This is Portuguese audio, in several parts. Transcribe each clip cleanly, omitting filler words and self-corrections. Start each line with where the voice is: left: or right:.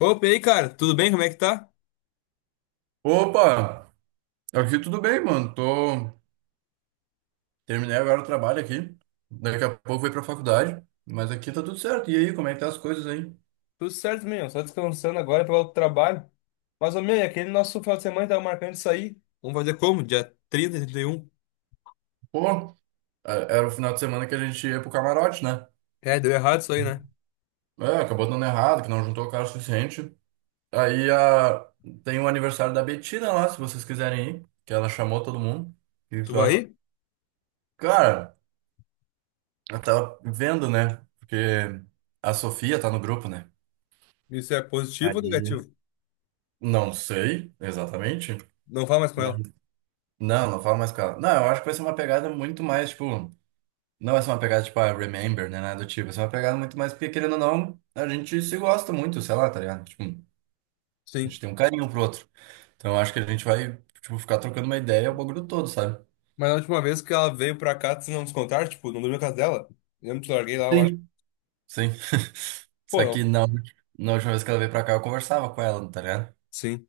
left: Opa, e aí, cara? Tudo bem? Como é que tá?
right: Opa, aqui tudo bem, mano. Tô... terminei agora o trabalho aqui. Daqui a pouco vou pra faculdade. Mas aqui tá tudo certo. E aí, como é que tá as coisas aí?
left: Tudo certo, meu. Só descansando agora para o trabalho. Mas, ô, meu, e aquele nosso final de semana que tava marcando isso aí. Vamos fazer como? Dia 30 e 31?
right: Pô, era o final de semana que a gente ia pro camarote, né?
left: É, deu errado isso aí, né?
right: É, acabou dando errado, que não juntou o cara o suficiente. Aí a... tem o aniversário da Betina lá, se vocês quiserem ir. Que ela chamou todo mundo. O que que
left: Tu
right: tu
left: vai
right: acha?
left: ir?
right: Cara, eu tava vendo, né? Porque a Sofia tá no grupo, né?
left: Isso é positivo ou
right: Aí.
left: negativo?
right: Não sei exatamente.
left: Não fala mais com ela.
right: Não, não falo mais com ela. Não, eu acho que vai ser uma pegada muito mais, tipo. Não vai ser uma pegada tipo, ah, Remember, né? Nada do tipo. Vai ser uma pegada muito mais, porque querendo ou não, a gente se gosta muito, sei lá, tá ligado? Tipo, a
left: Sim.
right: gente tem um carinho um pro outro. Então eu acho que a gente vai, tipo, ficar trocando uma ideia o bagulho todo, sabe?
left: Mas na última vez que ela veio pra cá, tu não nos contaram, tipo, não dormiu na casa dela? Lembra que te larguei lá, eu acho.
right: Sim. Sim. Só
left: Pô,
right: que
left: não.
right: não, na última vez que ela veio pra cá, eu conversava com ela, tá ligado?
left: Sim.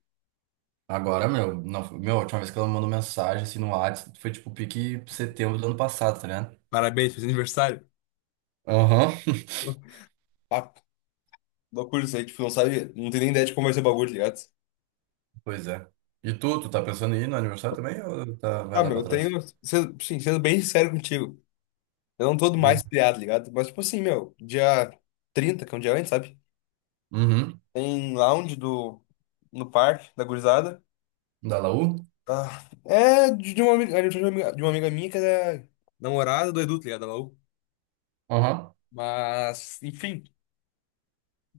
right: Agora, meu, não, meu, a última vez que ela me mandou mensagem assim no WhatsApp foi tipo pique setembro do ano passado, tá ligado?
left: Parabéns, fez aniversário.
right: Aham.
left: Ah, loucura isso aí. Tipo, não sabe, não tem nem ideia de como vai ser o bagulho, tá ligado?
right: Pois é. E tu tá pensando em ir no aniversário também ou tá, vai
left: Ah,
right: dar
left: meu,
right: pra
left: eu
right: trás?
left: tenho. Sim, sendo bem sincero contigo. Eu não tô do mais
right: Hum.
left: pilhado, ligado? Mas, tipo assim, meu, dia 30 que é um dia antes, sabe?
right: Uhum.
left: Tem lounge no parque, da gurizada.
right: Da Laú?
left: Ah, é de uma amiga, é de uma amiga minha que é namorada do Edu, tá ligado? Da Laú.
right: Aham.
left: Mas, enfim,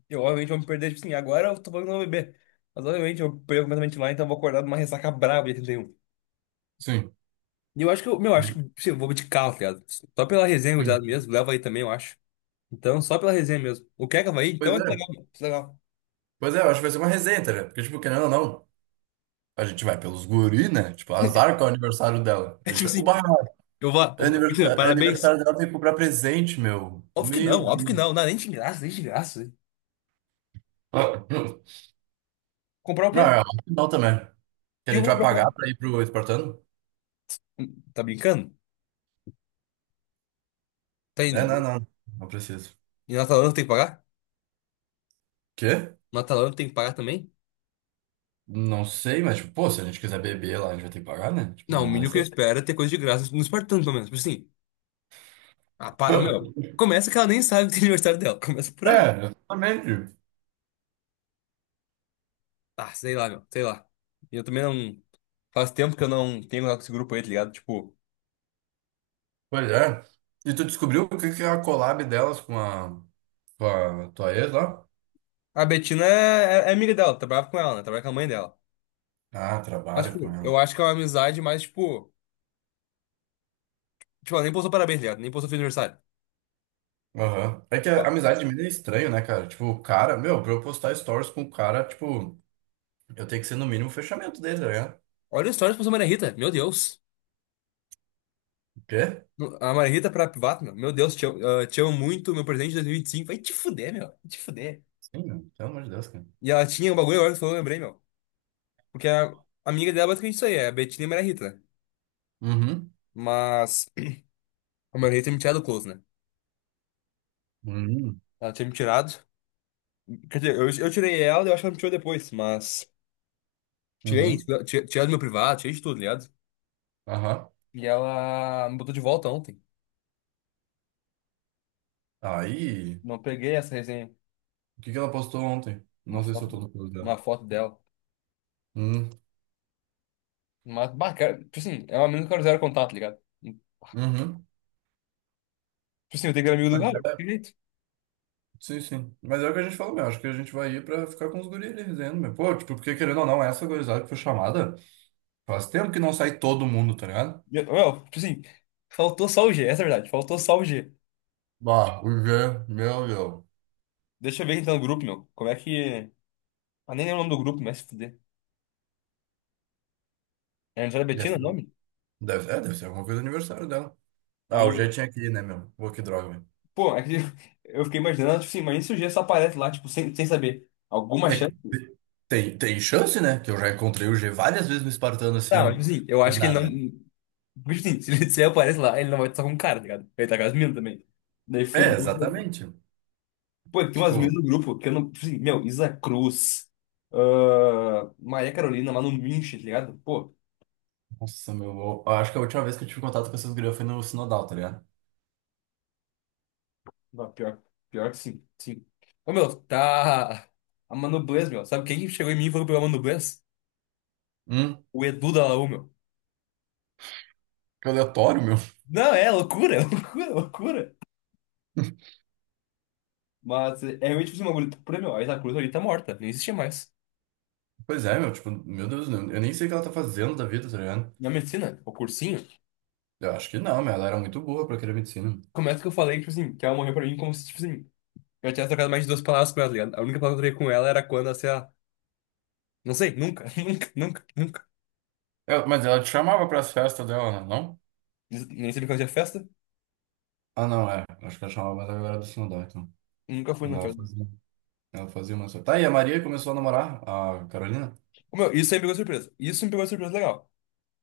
left: eu obviamente vou me perder, tipo assim, agora eu tô falando que não vou beber. Mas, obviamente, eu perco completamente lá, então eu vou acordar numa ressaca braba dia 31.
right: Sim.
left: E um. E eu acho que, sim, eu vou de carro, tá ligado? Só pela resenha,
right: Sim.
left: gurizada, mesmo. Leva aí também, eu acho. Então, só pela resenha mesmo. O que é que vai aí então
right: Pois
left: é que
right: é.
left: legal, mano. Que legal.
right: Pois é, eu acho que vai ser uma resenha, tá ligado? Porque, tipo, querendo ou não, a gente vai pelos guri, né? Tipo, azar com o aniversário dela.
left: É
right: A
left: tipo
right: gente vai...
left: assim,
right: Uba!
left: eu vou.
right: é
left: Imagina,
right: Aniversário, é
left: parabéns.
right: aniversário dela, tem que comprar presente, meu.
left: Óbvio que não,
right: Meu
left: óbvio
right: Deus.
left: que não. Não, é nem de graça, nem de graça.
right: Ah,
left: Comprar o
right: não,
left: quê? O
right: é não também. Que a
left: que eu
right: gente
left: vou
right: vai
left: comprar pra
right: pagar
left: ela?
right: pra ir pro Espartano?
left: Tá brincando?
right: É,
left: Tem.
right: não, não. Não preciso.
left: E na Atalanta tem que pagar?
right: Quê?
left: Na Atalanta tem que pagar também?
right: Não sei, mas, tipo, pô, se a gente quiser beber lá, a gente vai ter que pagar, né? Tipo,
left: Não, o
right: não vai
left: mínimo que eu
right: ser.
left: espero é ter coisa de graça no Espartano, pelo menos. Tipo assim. Ah, para, meu. Começa que ela nem sabe que tem aniversário dela. Começa por aí.
right: É, exatamente.
left: Ah, sei lá, meu. Sei lá. E eu também não. Faz tempo que eu não tenho contato com esse grupo aí, tá ligado? Tipo,
right: Pois é. E tu descobriu o que que é a collab delas com a tua ex lá?
left: a Betina é amiga dela, trabalhava com ela, né? Trabalha com a mãe dela.
right: Ah,
left: Mas,
right: trabalho
left: tipo,
right: com ela.
left: eu acho que é uma amizade mais, tipo. Tipo, ela nem postou parabéns, tá ligado? Nem postou feliz aniversário.
right: Aham. É que a
left: Não.
right: amizade de mim é estranho, né, cara? Tipo, o cara, meu, pra eu postar stories com o cara, tipo, eu tenho que ser no mínimo o fechamento dele, tá ligado?
left: Olha o stories que postou a Maria Rita, meu Deus.
right: O quê?
left: A Maria Rita pra privado, meu. Meu Deus, te amo, ah, te amo muito, meu presente de 2025. Vai te fuder, meu. Vai te fuder.
right: Sim, meu, pelo amor de Deus, cara.
left: E ela tinha um bagulho agora que tu falou, eu lembrei, meu. Porque a amiga dela é basicamente isso aí, é a Betina e a Maria Rita, né?
right: Uhum.
left: Mas a Maria Rita tinha me tirado o close, né?
right: Uhum.
left: Ela tinha me tirado. Quer dizer, eu tirei ela, e eu acho que ela me tirou depois, mas. Tirei,
right: Uhum.
left: tirei, tirei do meu privado, tirei de tudo, tá ligado?
right: Aham.
left: E ela me botou de volta ontem.
right: Aí,
left: Não peguei essa resenha,
right: o que que ela postou ontem?
left: uma
right: Não sei se eu tô
left: foto,
right: no curso dela.
left: uma foto dela.
right: Hum.
left: Mas, bah, cara, tipo assim, é um amigo que eu quero zero contato, tá ligado? Tipo
right: Uhum.
left: assim, eu tenho que ser amigo do Galo, que jeito?
right: Sim, sim. Mas é o que a gente falou, meu. Acho que a gente vai ir pra ficar com os guris ali resenhando, meu. Pô, tipo, porque querendo ou não, essa gurizada que foi chamada, faz tempo que não sai todo mundo, tá ligado?
left: Meu, tipo assim, faltou só o G, essa é a verdade, faltou só o G.
right: Bah, o G, meu, meu.
left: Deixa eu ver quem tá no grupo, meu. Como é que. Ah, nem lembro o nome do grupo, mas se fuder. É Angela
right: Deve
left: Bettina o
right: ser,
left: nome?
right: deve ser alguma coisa do aniversário dela. Ah, o
left: O.
right: G tinha que ir, né, meu? Pô, que droga, meu.
left: Pô, é que eu fiquei imaginando, tipo assim, mas e se o G só aparece lá, tipo, sem saber? Alguma chance?
right: Tem, tem chance, né? Que eu já encontrei o G várias vezes no Espartano,
left: Tá, mas,
right: assim,
left: tipo assim, eu
right: por
left: acho que ele não.
right: nada.
left: Tipo assim, se ele aparece lá, ele não vai estar com o cara, tá ligado? Ele tá com as minas também. Daí
right: É,
left: fudeu.
right: exatamente.
left: Pô, tem umas
right: Tipo,
left: meninas no grupo que eu não, tipo assim, meu, Isa Cruz, ah, Maria Carolina, Manu Minch, tá ligado? Pô,
right: nossa, meu. Eu acho que a última vez que eu tive contato com essas gurias foi no Sinodal, tá ligado?
left: não, pior, pior que sim, sim. Ô, meu, tá. A Manu Blaze, meu. Sabe quem chegou em mim e falou pela Manu Blaze?
right: Hum,
left: O Edu da Laú, meu.
right: que aleatório, meu.
left: Não, é loucura, loucura, loucura. Mas é realmente tipo, assim, uma bagulho. Por meu, a Isa Cruz ali tá morta, nem existia mais.
right: Pois é, meu, tipo, meu Deus, eu nem sei o que ela tá fazendo da vida, tá ligado?
left: Na medicina, o cursinho,
right: Eu acho que não, meu, ela era muito boa pra querer medicina.
left: começa que eu falei, tipo assim, que ela morreu pra mim como se, tipo assim, eu tivesse trocado mais de duas palavras com ela, tá ligado? A única palavra que eu troquei com ela era quando, assim, a Não sei, nunca, nunca, nunca, nunca.
right: É, mas ela te chamava pras festas dela, né, não?
left: Nem sempre que eu tinha festa,
right: Ah, não, é. Acho que ela chamava, mas ela era do Sinodó, então.
left: nunca fui
right: Mas
left: na
right: ela
left: festa.
right: fazia. Ela fazia uma só. Tá, e a Maria começou a namorar a Carolina?
left: Ô, meu, isso aí me pegou de surpresa. Isso me pegou de surpresa legal.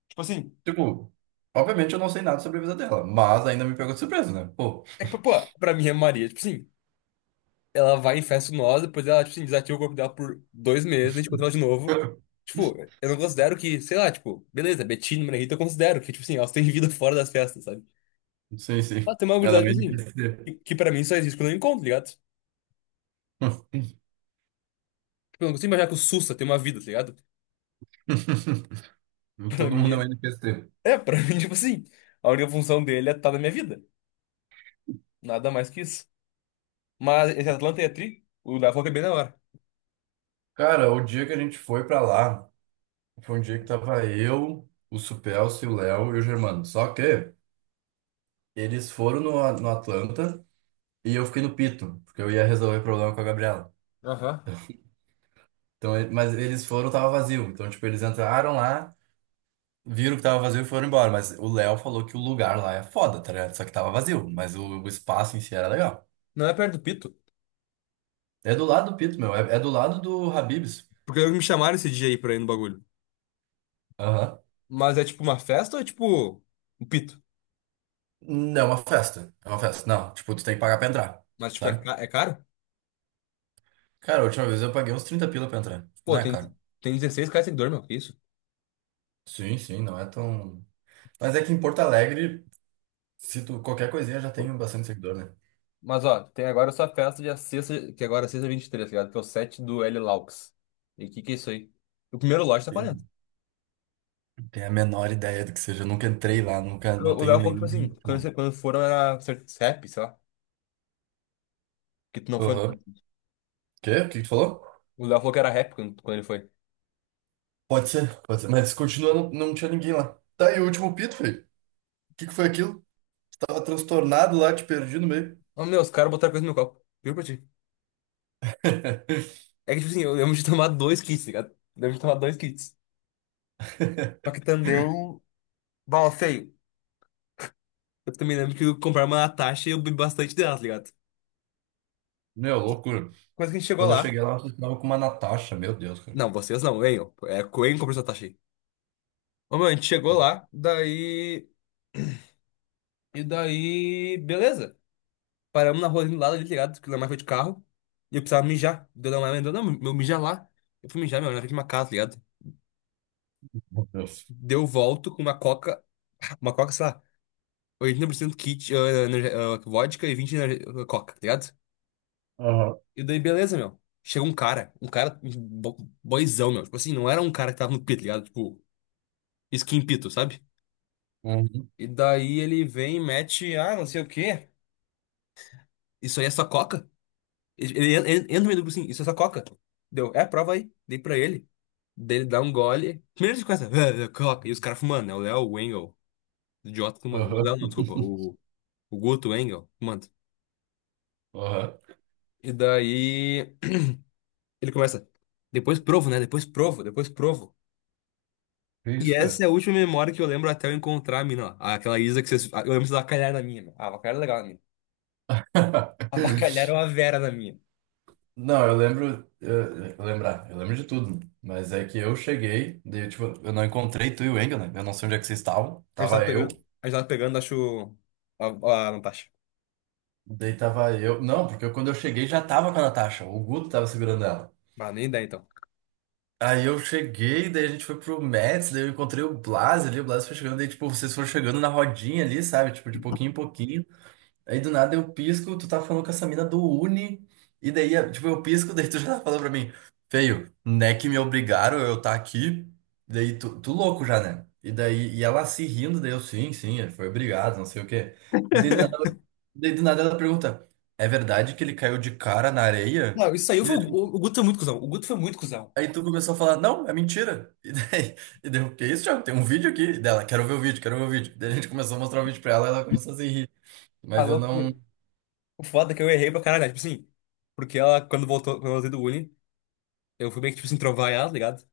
left: Tipo assim,
right: Tipo, obviamente eu não sei nada sobre a vida dela, mas ainda me pegou de surpresa, né? Pô,
left: é que, pô, pra mim é Maria, tipo assim, ela vai em festa nós, depois ela, tipo assim, desativa o corpo dela por 2 meses, a gente encontra ela de novo. Tipo, eu não considero que, sei lá, tipo, beleza, Betina, Maria Rita, eu considero que, tipo assim, elas têm vida fora das festas, sabe?
right: sim,
left: Ela
right: sim.
left: tem uma
right: Ela é
left: gurizada,
right: uma
left: tipo assim,
right: NPC.
left: que pra mim só existe quando eu encontro, tá ligado? Tipo, eu não consigo imaginar que o Sussa tem uma vida, tá ligado? Pra
right: Todo
left: mim,
right: mundo é um
left: ele,
right: NPC.
left: é, pra mim, tipo assim, a única função dele é estar na minha vida. Nada mais que isso. Mas esse Atlanta é tri, o da Foca é bem da hora.
right: Cara, o dia que a gente foi pra lá. Foi um dia que tava eu, o Supelcio, o Léo e o Germano. Só que eles foram no Atlanta e eu fiquei no Pito, porque eu ia resolver o problema com a Gabriela.
left: Aham.
right: Então, mas eles foram, tava vazio. Então, tipo, eles entraram lá, viram que tava vazio e foram embora. Mas o Léo falou que o lugar lá é foda, tá ligado? Só que tava vazio, mas o espaço em si era legal.
left: Não é perto do Pito.
right: É do lado do Pito, meu. É, é do lado do Habib's.
left: Porque me chamaram esse dia aí pra ir no bagulho.
right: Aham.
left: Mas é tipo uma festa ou é tipo um Pito?
right: Não, é uma festa. É uma festa. Não, tipo, tu tem que pagar pra entrar,
left: Mas tipo, é,
right: sabe?
left: ca- é caro?
right: Cara, a última vez eu paguei uns 30 pila pra entrar. Não
left: Pô,
right: é
left: tem,
right: caro.
left: tem 16 caras seguidor, meu. Que isso?
right: Sim, sim, não é tão. Mas é que em Porto Alegre, se tu qualquer coisinha já tem bastante seguidor, né?
left: Mas ó, tem agora só a festa de sexta, que agora é sexta 23, tá ligado? Que é o set do L Laux. E o que que é isso aí? O primeiro lote tá 40.
right: Eu não tenho a menor ideia do que seja. Eu nunca entrei lá, nunca,
left: O
right: não
left: o
right: tenho
left: Léo falou que,
right: nem.
left: tipo assim,
right: Não.
left: quando foram era rap, sei lá. Que tu não foi, no
right: Aham.
left: caso.
right: Quê? O que que tu falou?
left: O Léo falou que era rap quando ele foi.
right: Pode ser, pode ser. Mas continuando, não tinha ninguém lá. Tá, e o último pito, feio. O que que foi aquilo? Tava transtornado lá, te perdi no meio.
left: Ô, meu, os caras botaram coisa no meu copo. Juro pra ti. É que, tipo assim, eu lembro de tomar dois kits, tá ligado? Eu lembro de tomar dois kits. Só que também. Bom, feio. Eu também lembro que eu comprei uma Natasha e eu bebi bastante dela, tá ligado?
right: Meu, loucura.
left: Quando que a gente
right: E
left: chegou
right: quando eu
left: lá.
right: cheguei lá, eu tava com uma Natasha, meu Deus, cara.
left: Não, vocês não, venham. É, Coen comprou essa Natasha aí. Ô, meu, a gente chegou lá, daí. E daí. Beleza. Paramos na rua ali do lado ali, tá ligado? Que o Lemar foi de carro. E eu precisava mijar. Deu Lemar mandou, não, meu, mijar lá. Eu fui mijar, meu, na frente de uma casa, tá ligado?
right: Meu Deus.
left: Deu volto com uma coca. Uma coca, sei lá. 80% kit, vodka e 20% coca, tá ligado?
right: Aham.
left: E daí, beleza, meu. Chega um cara, um boyzão, meu. Tipo assim, não era um cara que tava no pito, tá ligado? Tipo, skin pito, sabe?
right: Uhum.
left: E daí ele vem e mete, ah, não sei o quê. Isso aí é só coca? Ele entra no meio do grupo assim, isso é só coca. Deu, é, prova aí. Dei pra ele. Daí ele dá um gole. Primeiro ele começa, "Ah, é coca. E os caras fumando, né? O Léo, o Engel, o idiota fumando. O
right: Aham.
left: Léo não, desculpa, o Guto, o Engel, fumando.
right: Aham.
left: E daí ele começa, depois provo, né? Depois provo, depois provo.
right: Que
left: E
right: isso,
left: essa é
right: cara?
left: a última memória que eu lembro até eu encontrar a mina, ó. Aquela Isa que vocês. Eu lembro que vocês avacalharam a minha, meu. Ah, avacalharam é legal a minha. Avacalharam a Vera na minha.
right: Não, eu lembro, eu lembro de tudo, mas é que eu cheguei, daí, tipo, eu não encontrei tu e o Engel, né? Eu não sei onde é que vocês estavam,
left: A gente tava
right: tava eu,
left: pegando, a gente tava pegando, acho. A, a Natasha.
right: daí tava eu, não, porque eu- quando eu cheguei já tava com a Natasha, o Guto tava segurando ela.
left: Ah, nem ideia então.
right: Aí eu cheguei, daí a gente foi pro Mets, daí eu encontrei o Blas ali, o Blas foi chegando, daí, tipo, vocês foram chegando na rodinha ali, sabe? Tipo, de pouquinho em pouquinho. Aí do nada eu pisco, tu tá falando com essa mina do Uni, e daí, tipo, eu pisco, daí tu já tá falando pra mim, feio, né que me obrigaram eu tá aqui, daí tu, tu louco já, né? E daí, e ela se rindo, daí eu, sim, sim, ele foi obrigado, não sei o quê. Daí do nada, ela pergunta, é verdade que ele caiu de cara na areia?
left: Não, isso aí
right: E
left: foi.
right: daí,
left: O,
right: tipo,
left: o Guto foi muito cuzão. O Guto foi muito cuzão.
right: aí tu começou a falar, não, é mentira. E daí, eu, que é isso, Thiago? Tem um vídeo aqui E dela, quero ver o vídeo, quero ver o vídeo. Daí a gente começou a mostrar o vídeo pra ela, ela começou a se rir,
left: Ah,
right: mas eu
left: loucura.
right: não...
left: O foda é que eu errei pra caralho, né? Tipo assim. Porque ela, quando voltou, quando eu voltei do Uni, eu fui meio que, tipo assim, trovar ela, tá ligado?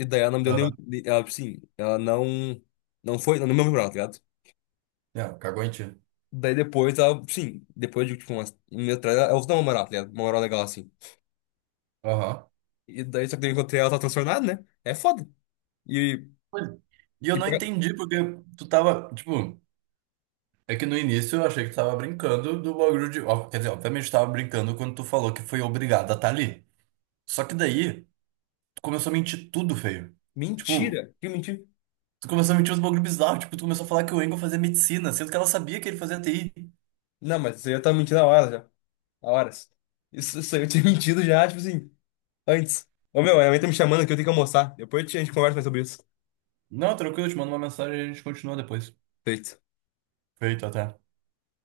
left: E daí ela não me deu nenhum.
right: Aham.
left: Ela, tipo assim, ela não. Não foi. Não me lembrou, tá ligado?
right: Não, cagou em ti.
left: Daí depois, ela, sim, depois de tipo, umas, um mês atrás, ela usou uma moral, tá ligado? Uma moral legal assim.
right: Aham.
left: E daí só que eu encontrei ela, tá transtornada, né? É foda. E,
right: Pois- é. E eu
left: e
right: não entendi porque tu tava, tipo, é que no início eu achei que tu tava brincando do bagulho de. Ó, quer dizer, obviamente tu tava brincando quando tu falou que foi obrigado a estar ali. Só que daí, tu começou a mentir tudo feio. Tipo,
left: Mentira! Que mentira!
right: tu começou a mentir uns bagulho bizarro. Tipo, tu começou a falar que o Engel fazia medicina, sendo que ela sabia que ele fazia TI.
left: Não, mas você já tá mentindo há horas já. Há horas. Isso aí eu tinha mentido já, tipo assim, antes. Ô meu, a minha mãe tá me chamando aqui, eu tenho que almoçar. Depois a gente conversa mais sobre isso.
right: Não, tranquilo, eu te mando uma mensagem e a gente continua depois.
left: Feito.
right: Feito até.